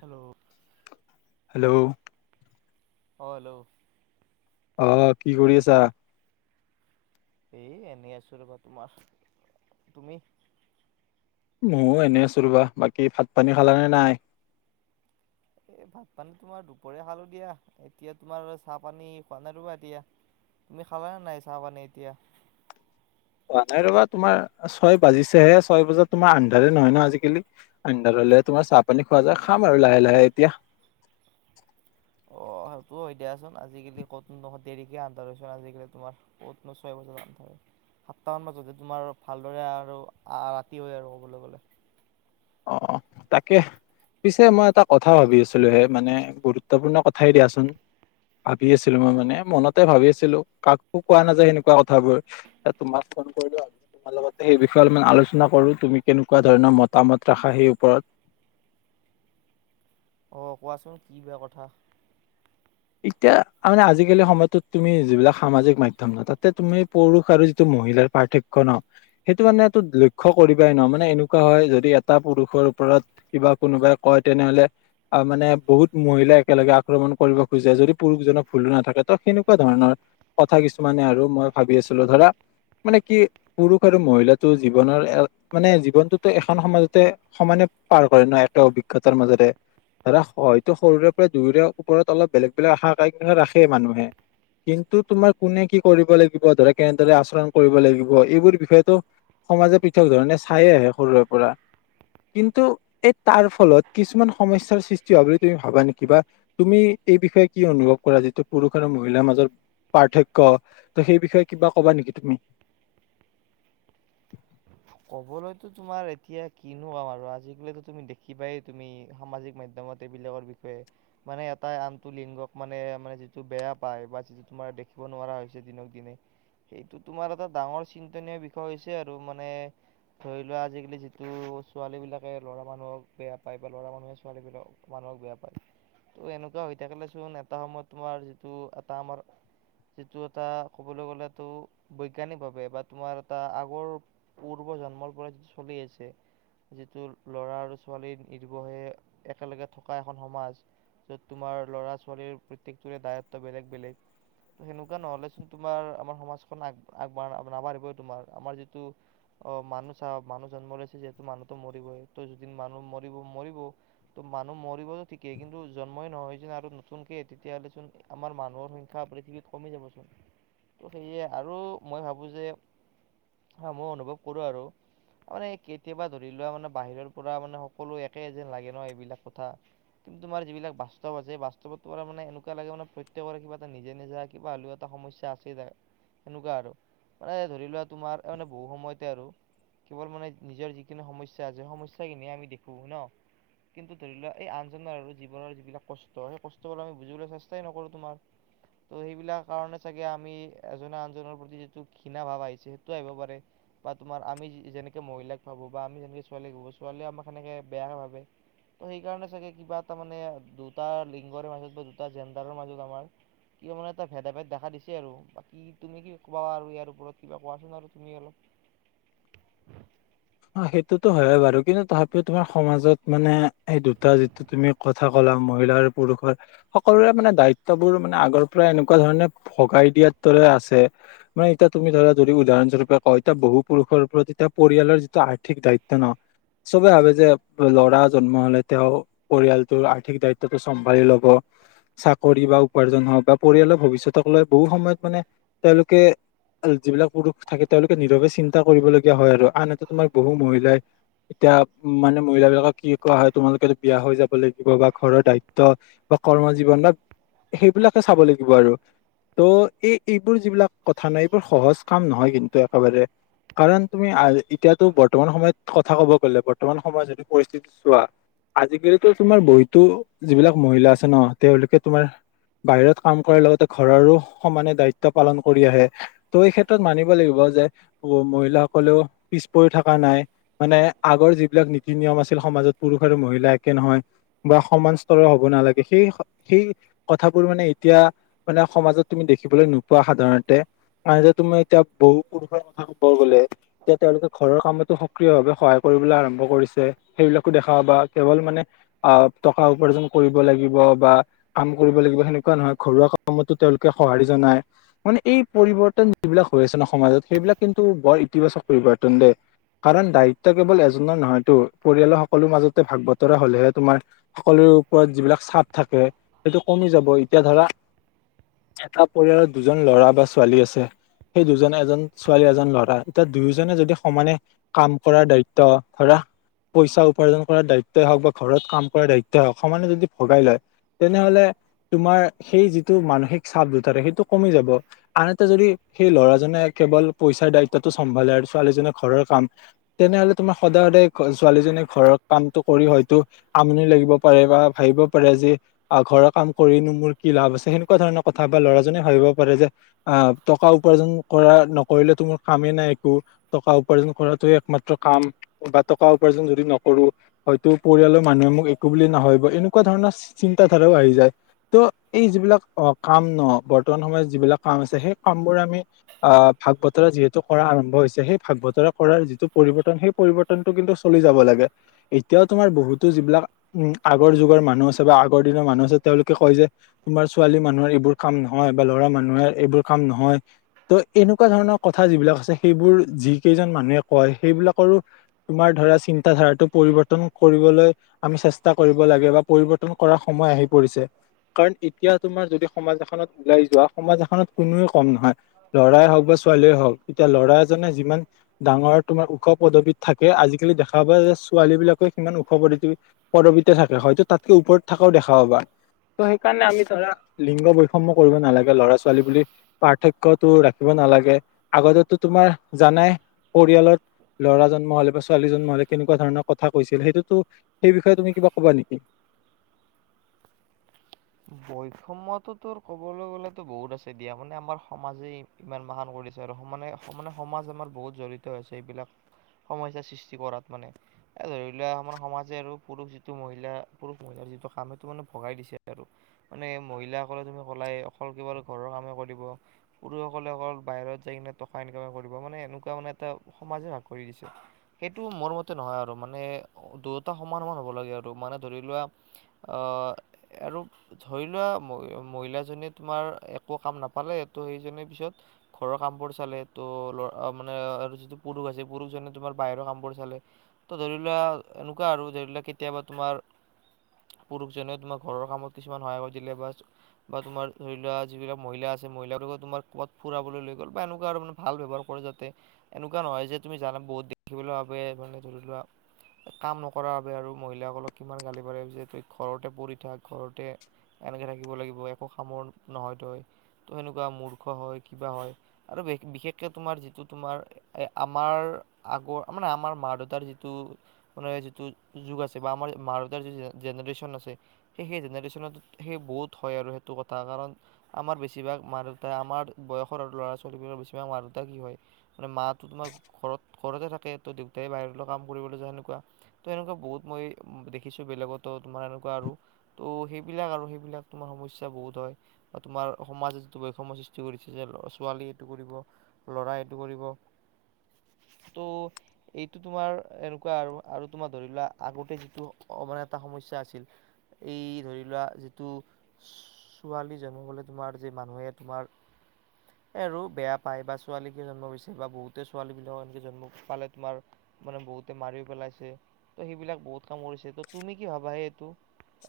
Hello. Hello. অ' hello. অ' কি কৰি আছা? এই এনেই আছোঁ ৰ'বা তোমাৰ। তুমি? ময়ো এনেই আছোঁ ৰ'বা। বাকী ভাত পানী খালানে নাই? এই ভাত পানী তোমাৰ দুপৰীয়া খালোঁ দিয়া। এতিয়া তোমাৰ চাহ পানী খোৱা নাই ৰ'বা এতিয়া। তুমি খাবানে নাই চাহ পানী এতিয়া? খোৱা নাই ৰ'বা, তোমাৰ ছয় বাজিছেহে, ছয় বজাত তোমাৰ আন্ধাৰে নহয় ন' আজিকালি। আন্ধাৰ হ'লেহে তোমাৰ চাহ পানী খোৱা যা, খামা আৰু লাহে লাহে এতিয়া। অ', সেইটো হয় দিয়াচোন। আজিকালি ক'ত দেৰিকে আন্ধাৰ হৈছোন, আজিকালি তোমাৰ ক'তনো ছয় বজাত আন্ধাৰ। সাতটামান বাজোতে তোমাৰ ভালদৰে আৰু আ-ৰাতি হয় আৰু ক'বলৈ গ'লে। অ' তাকে। পিছে মই এটা কথা ভাবি আছিলোঁহে মানে গুৰুত ত্বপূৰ্ণ কথাই দিয়াচুন। ভাবি আছিলোঁ মই মানে, মনতে ভাবি আছিলোঁ কাকো কোৱা নাযায় সেনেকুৱা কথাবোৰ। এ, তোমাক ফোন কৰিলোঁ, তোমাৰ লগতে সেই বিষয়ে অলপমান আলোচনা কৰোঁ তুমি কেনেকুৱা ধৰণৰ মতামত ৰাষাহীৰ ওপৰত। অ' কোৱাচোন কি বা কথা। এতিয়া আ, মানে আজিকালি সময়টোত তুমি যিবিলাক সামাজিক মাধ্যম ন' তাতে তুমি পুৰুষ আৰু যিটো মহিলাৰ পাৰ্থক্য ন'। সেইটো মানেটো লক্ষ্য কৰিবাই ন' মানে এনেকুৱা হয় যদি এটা পুৰুষৰ ওপৰত কিবা কোনোবাই কয় তেনেহ'লে অ' মানে বহুত মহিলাই একেলগে আক্ৰমণ কৰিব খোজে যদি পুৰুষজনৰ ভুল নাথাকে ত' সেনেকুৱা ধৰণৰ কথা কিছুমানে আৰু মই ভাবি আছিলোঁ ধৰা মানে কি পুৰুষ আৰু মহিলাটো জীৱনৰ এ মানে জীৱনটোতো এখন সমাজতে সমানে পাৰ কৰে ন' একে অভিজ্ঞতাৰ মাজেৰে। ধৰা হয়তো সৰুৰে পৰা দুয়োৰে ওপৰত অলপ বেলেগ বেলেগ আশা কি ৰাখেই মানুহে। কিন্তু তোমাৰ কোনে কি কৰিব লাগিব, ধৰা কেনেদৰে আচৰণ কৰিব লাগিব, এইবোৰ বিষয়তো সমাজে পৃথক ধৰণে চায়ে আহে সৰুৰে পৰা। কিন্তু এই তাৰ ফলত কিছুমান সমস্যয়াৰ সৃষ্টি হোৱা বুলি তুমি ভাবা নেকি বা তুমি এই বিষয়ে কি অনুভৱ কৰা যিটো পুৰুষ আৰু মহিলাৰ মাজত পাৰ্থক্য ত' সেই বিষয়ে কিবা ক'বা নেকি তুমি? ক'বলৈতো তোমাৰ এতিয়া কিনো ক'ম আৰু আজিকালিতো তুমি দেখিবাই তুমি সমাজিক মাধ্যমত গোটেবিলাকৰ বিষয়ে, মানে এটাই আনটো লিংগক মানে মানে যিটো বেয়া পায় বা যি তোমাৰ দেখিব নোৱাৰা হৈছে দিনক দিনে। সেইটো তোমাৰ এটা ডাঙৰ চিন্তনীয় বিষয় হৈছে আৰু মানে ধৰি লোৱা আজিকালি যিটো ছোৱালীবিলাকে ল'ৰা মানুহক বেয়া পায়, বা ল'ৰা মানুহে ছোৱালীবিলাক মানুহক বেয়া পায়, ত' এনেকুৱা হৈ থাকিলেচোন এটা সময়ত তোমাৰ যিটো এটা আমাৰ যিটো এটা ক'বলৈ গ'লেতো বৈজ্ঞানিকভাৱে বা তোমাৰ এটা আগৰ পূৰ্ব জন্মৰ পৰাই চলি আছে। যিটো ল'ৰা আৰু ছোৱালী নিৰ্ভশে একেলগে থকা এখন সমাজ। য'ত তোমাৰ ল'ৰা, ছোৱালীৰ প্ৰত্যেকটোৰে দায়ত্ব বেলেগ বেলেগ। সেনেকুৱা নহ'লেচোন তুমাৰ আমাৰ সমাজখন আগ-আগবাঢ় নাবাঢ়িবই তোমাৰ। আমাৰ যিটো অ', মানুহ চাওক, মানুহ জন্ম লছে যিহেতু মানুহতো মৰিবই। ত' যদিন মানুহ মৰিব মৰিব ত' মানুহ মৰিবতো ঠিকেই, কিন্তু জন্মই নহয় যে আৰু নতুনকে, তেতিয়াহ'লে চোন আমাৰ মানুহৰ সংখ্যা পৃথিৱীত কমি যাবচোন। ত' সেয়ে আৰু মই ভাবোঁ যে অ', মই অনুভৱ কৰোঁ আৰু। মানে কেতিয়াবা ধৰি লোৱা মানে বাহিৰৰ পৰা মানে সকলো একে যেন লাগে ন এইবিলাক কথা। কিন্তুমাৰ যিবিলাক বাস্তৱ আছে, এই বাস্তৱত তোমাৰ মানে এনেকুৱা লাগে মানে প্ৰত্যেকৰে কিবাটা নিজা নিজা কিবা হলও এট এটা সমস্যা আছে যাৰ, সেনেকুৱা আৰু। মানে ধৰি লোৱা তোমাৰ মানে বহু সময়ত তে আৰু, কেৱল মানে নিজৰ যিকখিনি সমস্যা আছে সমস্যাখিনিে আমি দেখোঁ ন? কিন্তু ধৰি লোৱা এই আনজনৰ আৰু জীৱনৰ যিবিলাক কষ্ট, সেই কষ্টবোৰাক আমি বুজিবলৈ চেষ্টাই নকৰো তোমাৰ। ত', সেইবিলাক কাৰণে চাগে আমি এজনে আনজনৰ প্ৰতি যিটো ঘৃণা ভাৱ আহিছে সেইটোও আহিব পাৰে। বা তোমাৰ আমি যেনেকৈ মহিলাক ভাবোঁ বা আমি যেনেকৈ ছোৱালীক ভাবোঁ, ছোৱালীয়েও আমাক সনেকৈ বেয়া নাভাবে। ত' সেইকাৰণে চাগে কিবা এটা মানে দুটা লিংগৰ মাজতো, দুটা জেণ্ডাৰৰ মাজত আমাৰ কিয় মানে এটা ভেদাভেদ দেখা দিছে আৰু। বাকী তুমি কি কোৱা আৰু ইয়াৰ ওপৰত কিবা কোৱাচোন আৰু তুমি অলপ। অ', সেইটোতো হয়ে বাৰু কিন্তু তাৰ পিছত তোমাৰ সমাজত মানে এই দুটা যি তুমি কথা ক'লা মহিলা আৰু পুৰুষৰ সকলোৰে মানে দায়িত্ববোৰ মানে আগৰ পৰা এনেকুৱা ধৰণে ভগাই দিয়াৰ দৰে আছে। মানে এতিয়া তুমি ধৰা যদি উদাহৰণ স্বৰূপে কয়, এতিয়া বহু পুৰুষৰ ওপৰত এতিয়া পৰিয়ালৰ আৰ্থিক দায়িত্ব ন, চবে ভাবে যে ল'ৰা জন্ম হ'লে তেওঁ পৰিয়ালটোৰ আৰ্থিক দায়িত্বটো চম্ভালি ল'ব। চাকৰি বা উপাৰ্জন হওঁক বা পৰিয়ালৰ ভৱিষ্যতক লৈ বহু সময়ত মানে তেওঁলোকে আৰু যিবিলাক পুৰুষ থাকে তেওঁলোকে নীৰৱে চিন্তা কৰিবলগীয়া হয় আৰু, আনহতে তোমাৰ বহু মহিলাই এতিয়া উম, মানে মহিলাবিলাকক কি কোৱা হয় তোমালোকেতো বিয়া হৈ যাব লাগিব বা ঘৰৰ দায়িত্ব বা কৰ্ম জীৱন বা, সেইবিলাকে চাব লাগিব আৰু। ত' এই-এইবোৰ যিবিলাক কথা নাই, এইবোৰ সহজ কাম নহয় কিন্তু একেবাৰে। কাৰণ তুমি আজি এতিয়াটো বৰ্তমান সময়ত কথা ক'ব গ'লে, বৰ্তমান সময়ত যদি পৰিস্থিতি চোৱা আজিকালিটো তোমাৰ বহীতো যিবিলাক মহিলা আছে ন, তেওঁলোকে তোমাৰ বাহিৰৰ কাম কৰাৰ লগতে ঘৰৰো সমানে দায়িত্ব পালন কৰি আহে। ত', এই ক্ষেত্ৰত মানিব লাগিব যে মহিলাসকলেও পিছ পৰি থকা নাই, মানে আগৰ যিবিলাক নীতি নিয়ম আছিল সমাজত পুৰুষ আৰু মহিলা একে নহয়। বা সমান স্তৰৰ হ'ব নালাগে। সেই স-সেই কথাবোৰ মানে এতিয়া, মানে সমাজত তুমি দেখিবলৈ নোপোৱা সাধাৰণতে। আৰু যে তুমি এতিয়া বহু পুৰুষৰ কথা ক'ব গ'লে, এতিয়া তেওঁলোকে ঘৰৰ কামতো সক্ৰিয় ভাৱে সহায় কৰিবলৈ আৰম্ভ কৰিছে। সেইবিলাকো দেখা পাবা, কেৱল মানে আ', টকা উপাৰ্জন কৰিব লাগিব, বা কাম কৰিব লাগিব সেনেকুৱা নহয়, ঘৰুৱা কামতো তেওঁলোকে সঁহাৰি জনায়। মানে এই পৰিৱৰ্তন যিবিলাক হৈ আছে ন সমাজত, সেইবিলাক কিন্তু বৰ ইতিবাচক পৰিৱৰ্তন দেই। কাৰণ দায়িত্ব কেৱল এজনৰ নহয়টো, পৰিয়ালৰ সকলো মাজতে ভাগ বতৰা হ'লেহে তোমাৰ সকলোৰে ওপৰত যিবিলাক চাপ থাকে, সেইটো কমি যাব। এতিয়া ধৰা এটা পৰিয়ালত দুজন ল'ৰা বা ছোৱালী আছে। সেই দুজনে এজন ছোৱালী এজন ল'ৰা। এতিয়া দুয়োজনে যদি সমানে কাম কৰাৰ দায়িত্ব ধৰা পইচা উপাৰ্জন কৰাৰ দায়িত্বই হওঁক বা ঘৰত কাম কৰাৰ দায়িত্বই হওঁক, সমানে যদি ভগাই লয় তেনেহ'লে তোমাৰ সেই যিটো মানসিক চাপ দুটা থাকে সেইটো কমি যাব। আনহাতে যদি সেই ল'ৰাজনে কেৱল পইচাৰ দায়িত্বটো চম্ভালে আৰু ছোৱালীজনক ঘৰৰ কাম, তেনেহ'লে তোমাৰ সদায়, সদায় ছোৱালীজনী ঘৰৰ কামটো কৰি হয়টো আমনি লাগিব পাৰে বা ভাবিব পাৰে যে আ ঘৰৰ কাম কৰিনো মোৰ কি লাভ আছে। সেনেকুৱা ধৰণৰ কথা বা ল'ৰাজনে ভাবিব পাৰে যে আ টকা উপাৰ্জন কৰা, নকৰিলে টো মোৰ কামেই নাই একো টকা উপাৰ্জন কৰাটোৱে একমাত্ৰ কাম, বা টকা উপাৰ্জন যদি নকৰোঁ হয়তো পৰিয়ালৰ মানুহে মোক একো বুলি নাভাবিব, হেনেকুৱা ধৰণৰ চিন্তাধাৰাও আহি যায়। ত' এই যিবিলাক অ কাম ন, বৰ্তমান সময়ত যিবিলাক কাম আছে, সেই কাম বোৰ আমি অ', ভাগ বতৰা যিহেতু কৰা আৰম্ভ হৈছে হে ভাগ বতৰা কৰাৰ যিটো পৰিবৰ্তন সেই পৰিবৰ্তনটো কিন্তু চলি যাব লাগে। এতিয়াও তোমাৰ বহুতো যিবিলাক উম' আগৰ যুগৰ মানুহ আছে বা আগৰ দিনৰ মানুহ আছে, তেওঁলোকে কয় যে তোমাৰ ছোৱালী মানুহৰ এইবোৰ কাম নহয়, বা ল'ৰা মানুহে এইবোৰ কাম নহয়। ত' এনেকুৱা ধৰণৰ কথা যিবিলাক আছে সেইবোৰ যিকেইজন মানুহে কয় সেইবিলাকৰো তোমাৰ ধৰা চিন্ত ধাৰাটো পৰিবৰ্তন কৰিবলৈ আমি চেষ্টা কৰিব লাগে বা পৰিৱৰ্তন কৰা সময় আহি পৰিছে। কাৰণ এতিয়া তোমাৰ যদি সমাজ এখনত ওলাই যোৱা, সমাজ এখনত কোনোৱে কম নহয়। ল'ৰাই হওঁক বা ছোৱালীয়ে হওঁক, এতিয়া ল'ৰা এজনে যিমান ডাঙৰ তোমাৰ ওখ পদবীত থাকে, আজিকালি দেখা পায় যে ছোৱালী বিলাকে সিমান ওখ পদতি পদবীতে থাকে, হয়তো তাতকৈ ওপৰত থকাও দেখা পাবা। ত' সেইকাৰণে আমি ধৰা লিংগ বৈষম্য় কৰিব নালাগে ল'ৰা ছোৱালী বুলি পাৰ্থক্যটো ৰাখিব নালাগে। আগতেটো তোমাৰ জানাই পৰিয়ালত ল'ৰা জন্ম হলে বা ছোৱালী জন্ম হলে কেনেকুৱা ধৰণৰ কথা কৈছিল, সেইটোতো সেইবিষয়ে তুমি কিবা ক'বা নেকি? বৈষম্যতটোৰ ক'বলৈ গ'লেতো বহুত আছে দিয়া মানে আমাৰ সমাজেই ইমান বাহান কৰিছে আৰু সমানে মানে সমাজ আমাৰ বহুত জঢ়িত হৈছে এইবিলাক সমস্যাৰ সৃষ্টি কৰাত মানে। এ ধৰি লোৱা আমাৰ সমাজে আৰু পুৰুষ যিটো মহিলা, পুৰুষ মহিলাৰ যিটো কাম সেইটো মানে ভগাই দিছে। মানে মহিলাসকলে তুমি কলাই অকল কেৱাৰ ঘৰৰ কামেই কৰিব পুৰুষসকলে অকল বাহিৰত যাই কিনে টকা ইনকামে কৰিব মানে এনেকুৱা মানে এটা সমাজে ভাগ কৰি দিছে। সেইটো মোৰ মতে নহয় আৰু মানে দুয়োটা সমান, সমান হ'ব লাগে আৰু মানে ধৰি লোৱা অ'। আৰু ধৰি লোৱা মহিলাজনীয়ে তোমাৰ একো কাম নাপালে এইটো সেইজনে পিছত ঘৰৰ কামবোৰ চালে ত ল-মানে আৰু যিটো পুৰুষ আছে, পুৰুষজনে তোমাৰ বাহিৰৰ কামবোৰ চালে। ত' ধৰি লোৱা, এনেকুৱা আৰু ধৰি লোৱা কেতিয়াবা তোমাৰ, পুৰুষজনেও তোমাক ঘৰৰ কামত কিছুমান সহায় কৰি দিলে বাছ বা তোমাৰ ধৰি লোৱা যিবিলাক মহিলা আছে, মহিলা বিলাকে তোমাক কৰবাত ফুৰাবলৈ লৈ গ'ল বা এনেকুৱা আৰু ভাল ব্যৱহাৰ কৰে যাতে। এনেকুৱা নহয় যে তুমি জালে বহুত দেখিবলৈ মানে ধৰি লোৱা কাম নকৰা বাবে আৰু মহিলাসকলক কিমান গালি পাৰে যিহেতু ঘৰতে পৰি এতিয়া ঘৰতে এনেকৈ থাকিব লাগিব, একো কামৰ নহয় তই। তই এনেকুৱা মূৰ্খ হয়, কিবা হয়। আৰু বিশেষকে তোমাৰ যিটো তোমাৰ এ আমাৰ আগৰ মানে আমাৰ মা দেউতাৰ যিটো যিটো যুগ আছে বা আমাৰ মা দেউতাৰ যি জেনেৰেচন আছে সেই সেই জেনেৰেশ্যনত সেই বহুত হয় আৰু সেইটো কথা কাৰণ আমাৰ বেছিভাগ মা-দেউতা আমাৰ বয়সৰ ল'ৰা-ছোৱালীবোৰৰ বেছিভাগ মা-দেউতা কি হয় মানে মাতো তোমাৰ ঘৰত ঘৰতে থাকে ত দেউতাই বাহিৰলৈ কাম কৰিবলৈ যায় সেনেকুৱা তো এনেকুৱা বহুত মই দেখিছোঁ বেলেগতো তোমাৰ এনেকুৱা আৰু ত'সেইবিলাক আৰু সেইবিলাক তোমাৰ সমস্যা বহুত হয় তোমাৰ সমাজে যিটো বৈষম্য সৃষ্টি কৰিছে যে ছোৱালী এইটো কৰিব, ল'ৰাই এইটো কৰিব ত' এইটো তোমাৰ এনেকুৱা আৰু আৰু তোমাৰ ধৰি লোৱা আগতে যিটো অভাৰ এটা সমস্যা আছিল এই ধৰি লোৱা যিটো ছোৱালী জন্ম হলে তোমাৰ যে মানুহে তোমাৰ [inaudible] এ আৰু বেয়া পায় বা ছোৱালীকে জন্মহৈছে বা বহুতে ছোৱালী বিলাকক এনেকে জন্ম পালে তোমাৰ মানে বহুতে মাৰিও পেলাইছে, ত সেইবিলাক বহুত কাম কৰিছে, ত তুমি কি ভাবা সেই এইটো?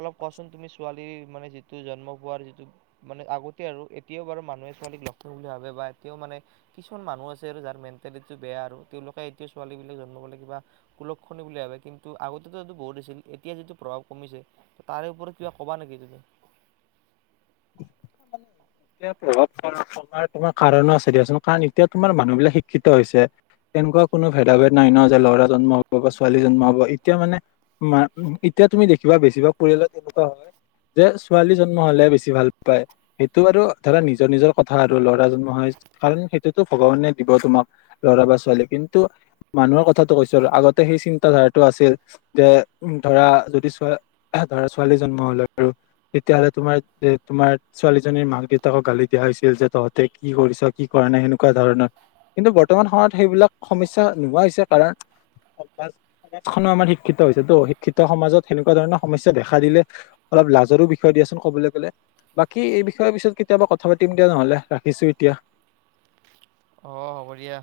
অলপ কোৱাঁচোন তুমি ছোৱালীৰ মানে যিটো জন্ম হোৱাৰ যিটো মানে আগতে আৰু এতিয়াও বাৰু মানুহে ছোৱালীক লক্ষণ বুলি ভাবে বা এতিয়াও মানে কিছুমান মানুহ আছে আৰু যাৰ মেণ্টেলিটিটো বেয়া আৰু তেওঁলোকে এতিয়া ছোৱালী বিলাক জন্মহলে কিবা কুলক্ষণি বুলি ভাবে, কিন্তু আগতেটো এইটো বহুত আছিল এতিয়া যিহেতু প্ৰভাৱ কমিছে ত' তাৰে ওপৰত কিবা কবা নেকি তুমি? [unintelligible] এয়া প্ৰভাৱ নথকাৰ তোমাৰ কাৰণো আছে দিয়চোন কাৰণ এতিয়া তোমাৰ মানুহ বিলাক শিক্ষিত হৈছে এনেকুৱা কোনো ভেদা ভেদ নাই ন যে ল'ৰা জন্ম হব বা ছোৱালী জন্ম হব এতিয়া মানে মা এতিয়া তুমি দেখিবা বেছিভাগ পৰিয়ালত এনেকুৱা হয় যে ছোৱালী জন্ম হলে বেছি ভাল পায় সেইটো বাৰু ধৰা নিজৰ নিজৰ কথা আৰু ল'ৰা জন্ম হয় কাৰণ সেইটোতো ভগৱানে দিব তোমাক ল'ৰা বা ছোৱালী কিন্তু মানুহৰ কথাটো কৈছো আৰু আগতে সেই চিন্তা ধাৰাটো আছিল যে ধৰা যদি ছোৱা ছোৱালী জন্ম হলে আৰু তেতিয়াহলে তোমাৰ তে তোমাৰ ছোৱালীজনীৰ মাক-দেউতাকক গালি দিয়া হৈছিল যে তহঁতে কি কৰিছ কি কৰা নাই সেনেকুৱা ধৰণৰ কিন্তু বৰ্তমান সময়ত সেইবিলাক সমস্যা নোহোৱা হৈছে কাৰণ সমাজখনো আমাৰ শিক্ষিত হৈছে তো শিক্ষিত সমাজত সেনেকুৱা ধৰণৰ সমস্যা দেখা দিলে অলপ লাজৰো বিষয় দিয়াচোন ক'বলে গ'লে বাকী এই বিষয়ৰ পিছত কেতিয়াবা কথা পাতিম দিয়া নহলে ৰাখিছো এতিয়া অ হ'ব দিয়া